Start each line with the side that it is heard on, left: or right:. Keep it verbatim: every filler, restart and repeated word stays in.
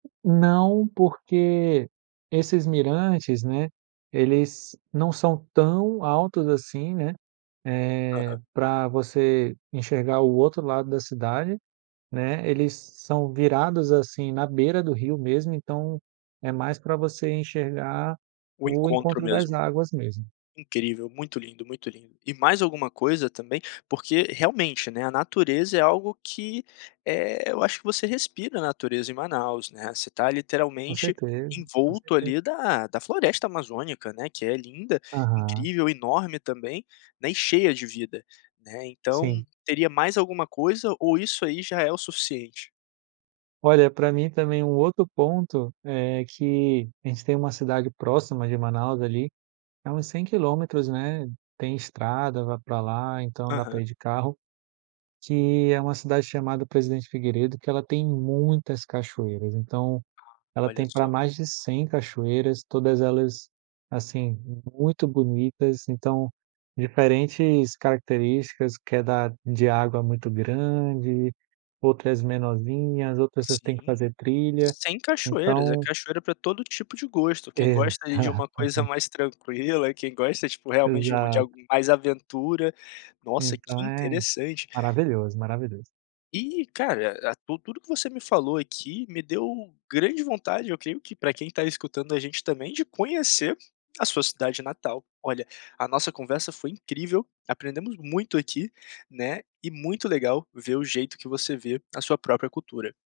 right: Não, porque esses mirantes, né, eles não são tão altos assim, né. Eh,
left: Aham.
right: para você enxergar o outro lado da cidade, né. Eles são virados, assim, na beira do rio mesmo, então é mais para você enxergar
left: O
right: o
left: encontro
right: encontro das
left: mesmo,
right: águas mesmo.
left: incrível, muito lindo, muito lindo, e mais alguma coisa também? Porque realmente, né, a natureza é algo que eh, eu acho que você respira a natureza em Manaus, né, você está
right: Com
left: literalmente
right: certeza, com
left: envolto
right: certeza.
left: ali da da floresta amazônica né, que é linda,
right: Aham.
left: incrível, enorme também né, e cheia de vida né, então
right: Sim.
left: teria mais alguma coisa, ou isso aí já é o suficiente?
right: Olha, para mim também um outro ponto é que, a gente tem uma cidade próxima de Manaus ali, é uns cem quilômetros, né, tem estrada, vai para lá, então dá para
left: Aham.
right: ir de carro, que é uma cidade chamada Presidente Figueiredo, que ela tem muitas cachoeiras, então, ela
left: Olha
right: tem para
left: só.
right: mais de cem cachoeiras, todas elas, assim, muito bonitas, então, diferentes características que é da de água muito grande, outras menorzinhas, outras vocês têm que
left: Sim,
right: fazer trilha,
left: cem cachoeiras, é
right: então
left: cachoeira para todo tipo de gosto, quem gosta de uma coisa
right: Exatamente.
left: mais tranquila, quem gosta tipo realmente de algo
right: Exato.
left: mais aventura, nossa
right: Então
left: que
right: é,
left: interessante.
right: maravilhoso, maravilhoso.
left: E cara, e tudo tudo que você me falou aqui me deu grande vontade, eu creio que para quem está escutando a gente também de conhecer a sua cidade natal, olha, a nossa conversa foi incrível, aprendemos muito aqui né, e muito legal ver o jeito que você vê a sua própria cultura.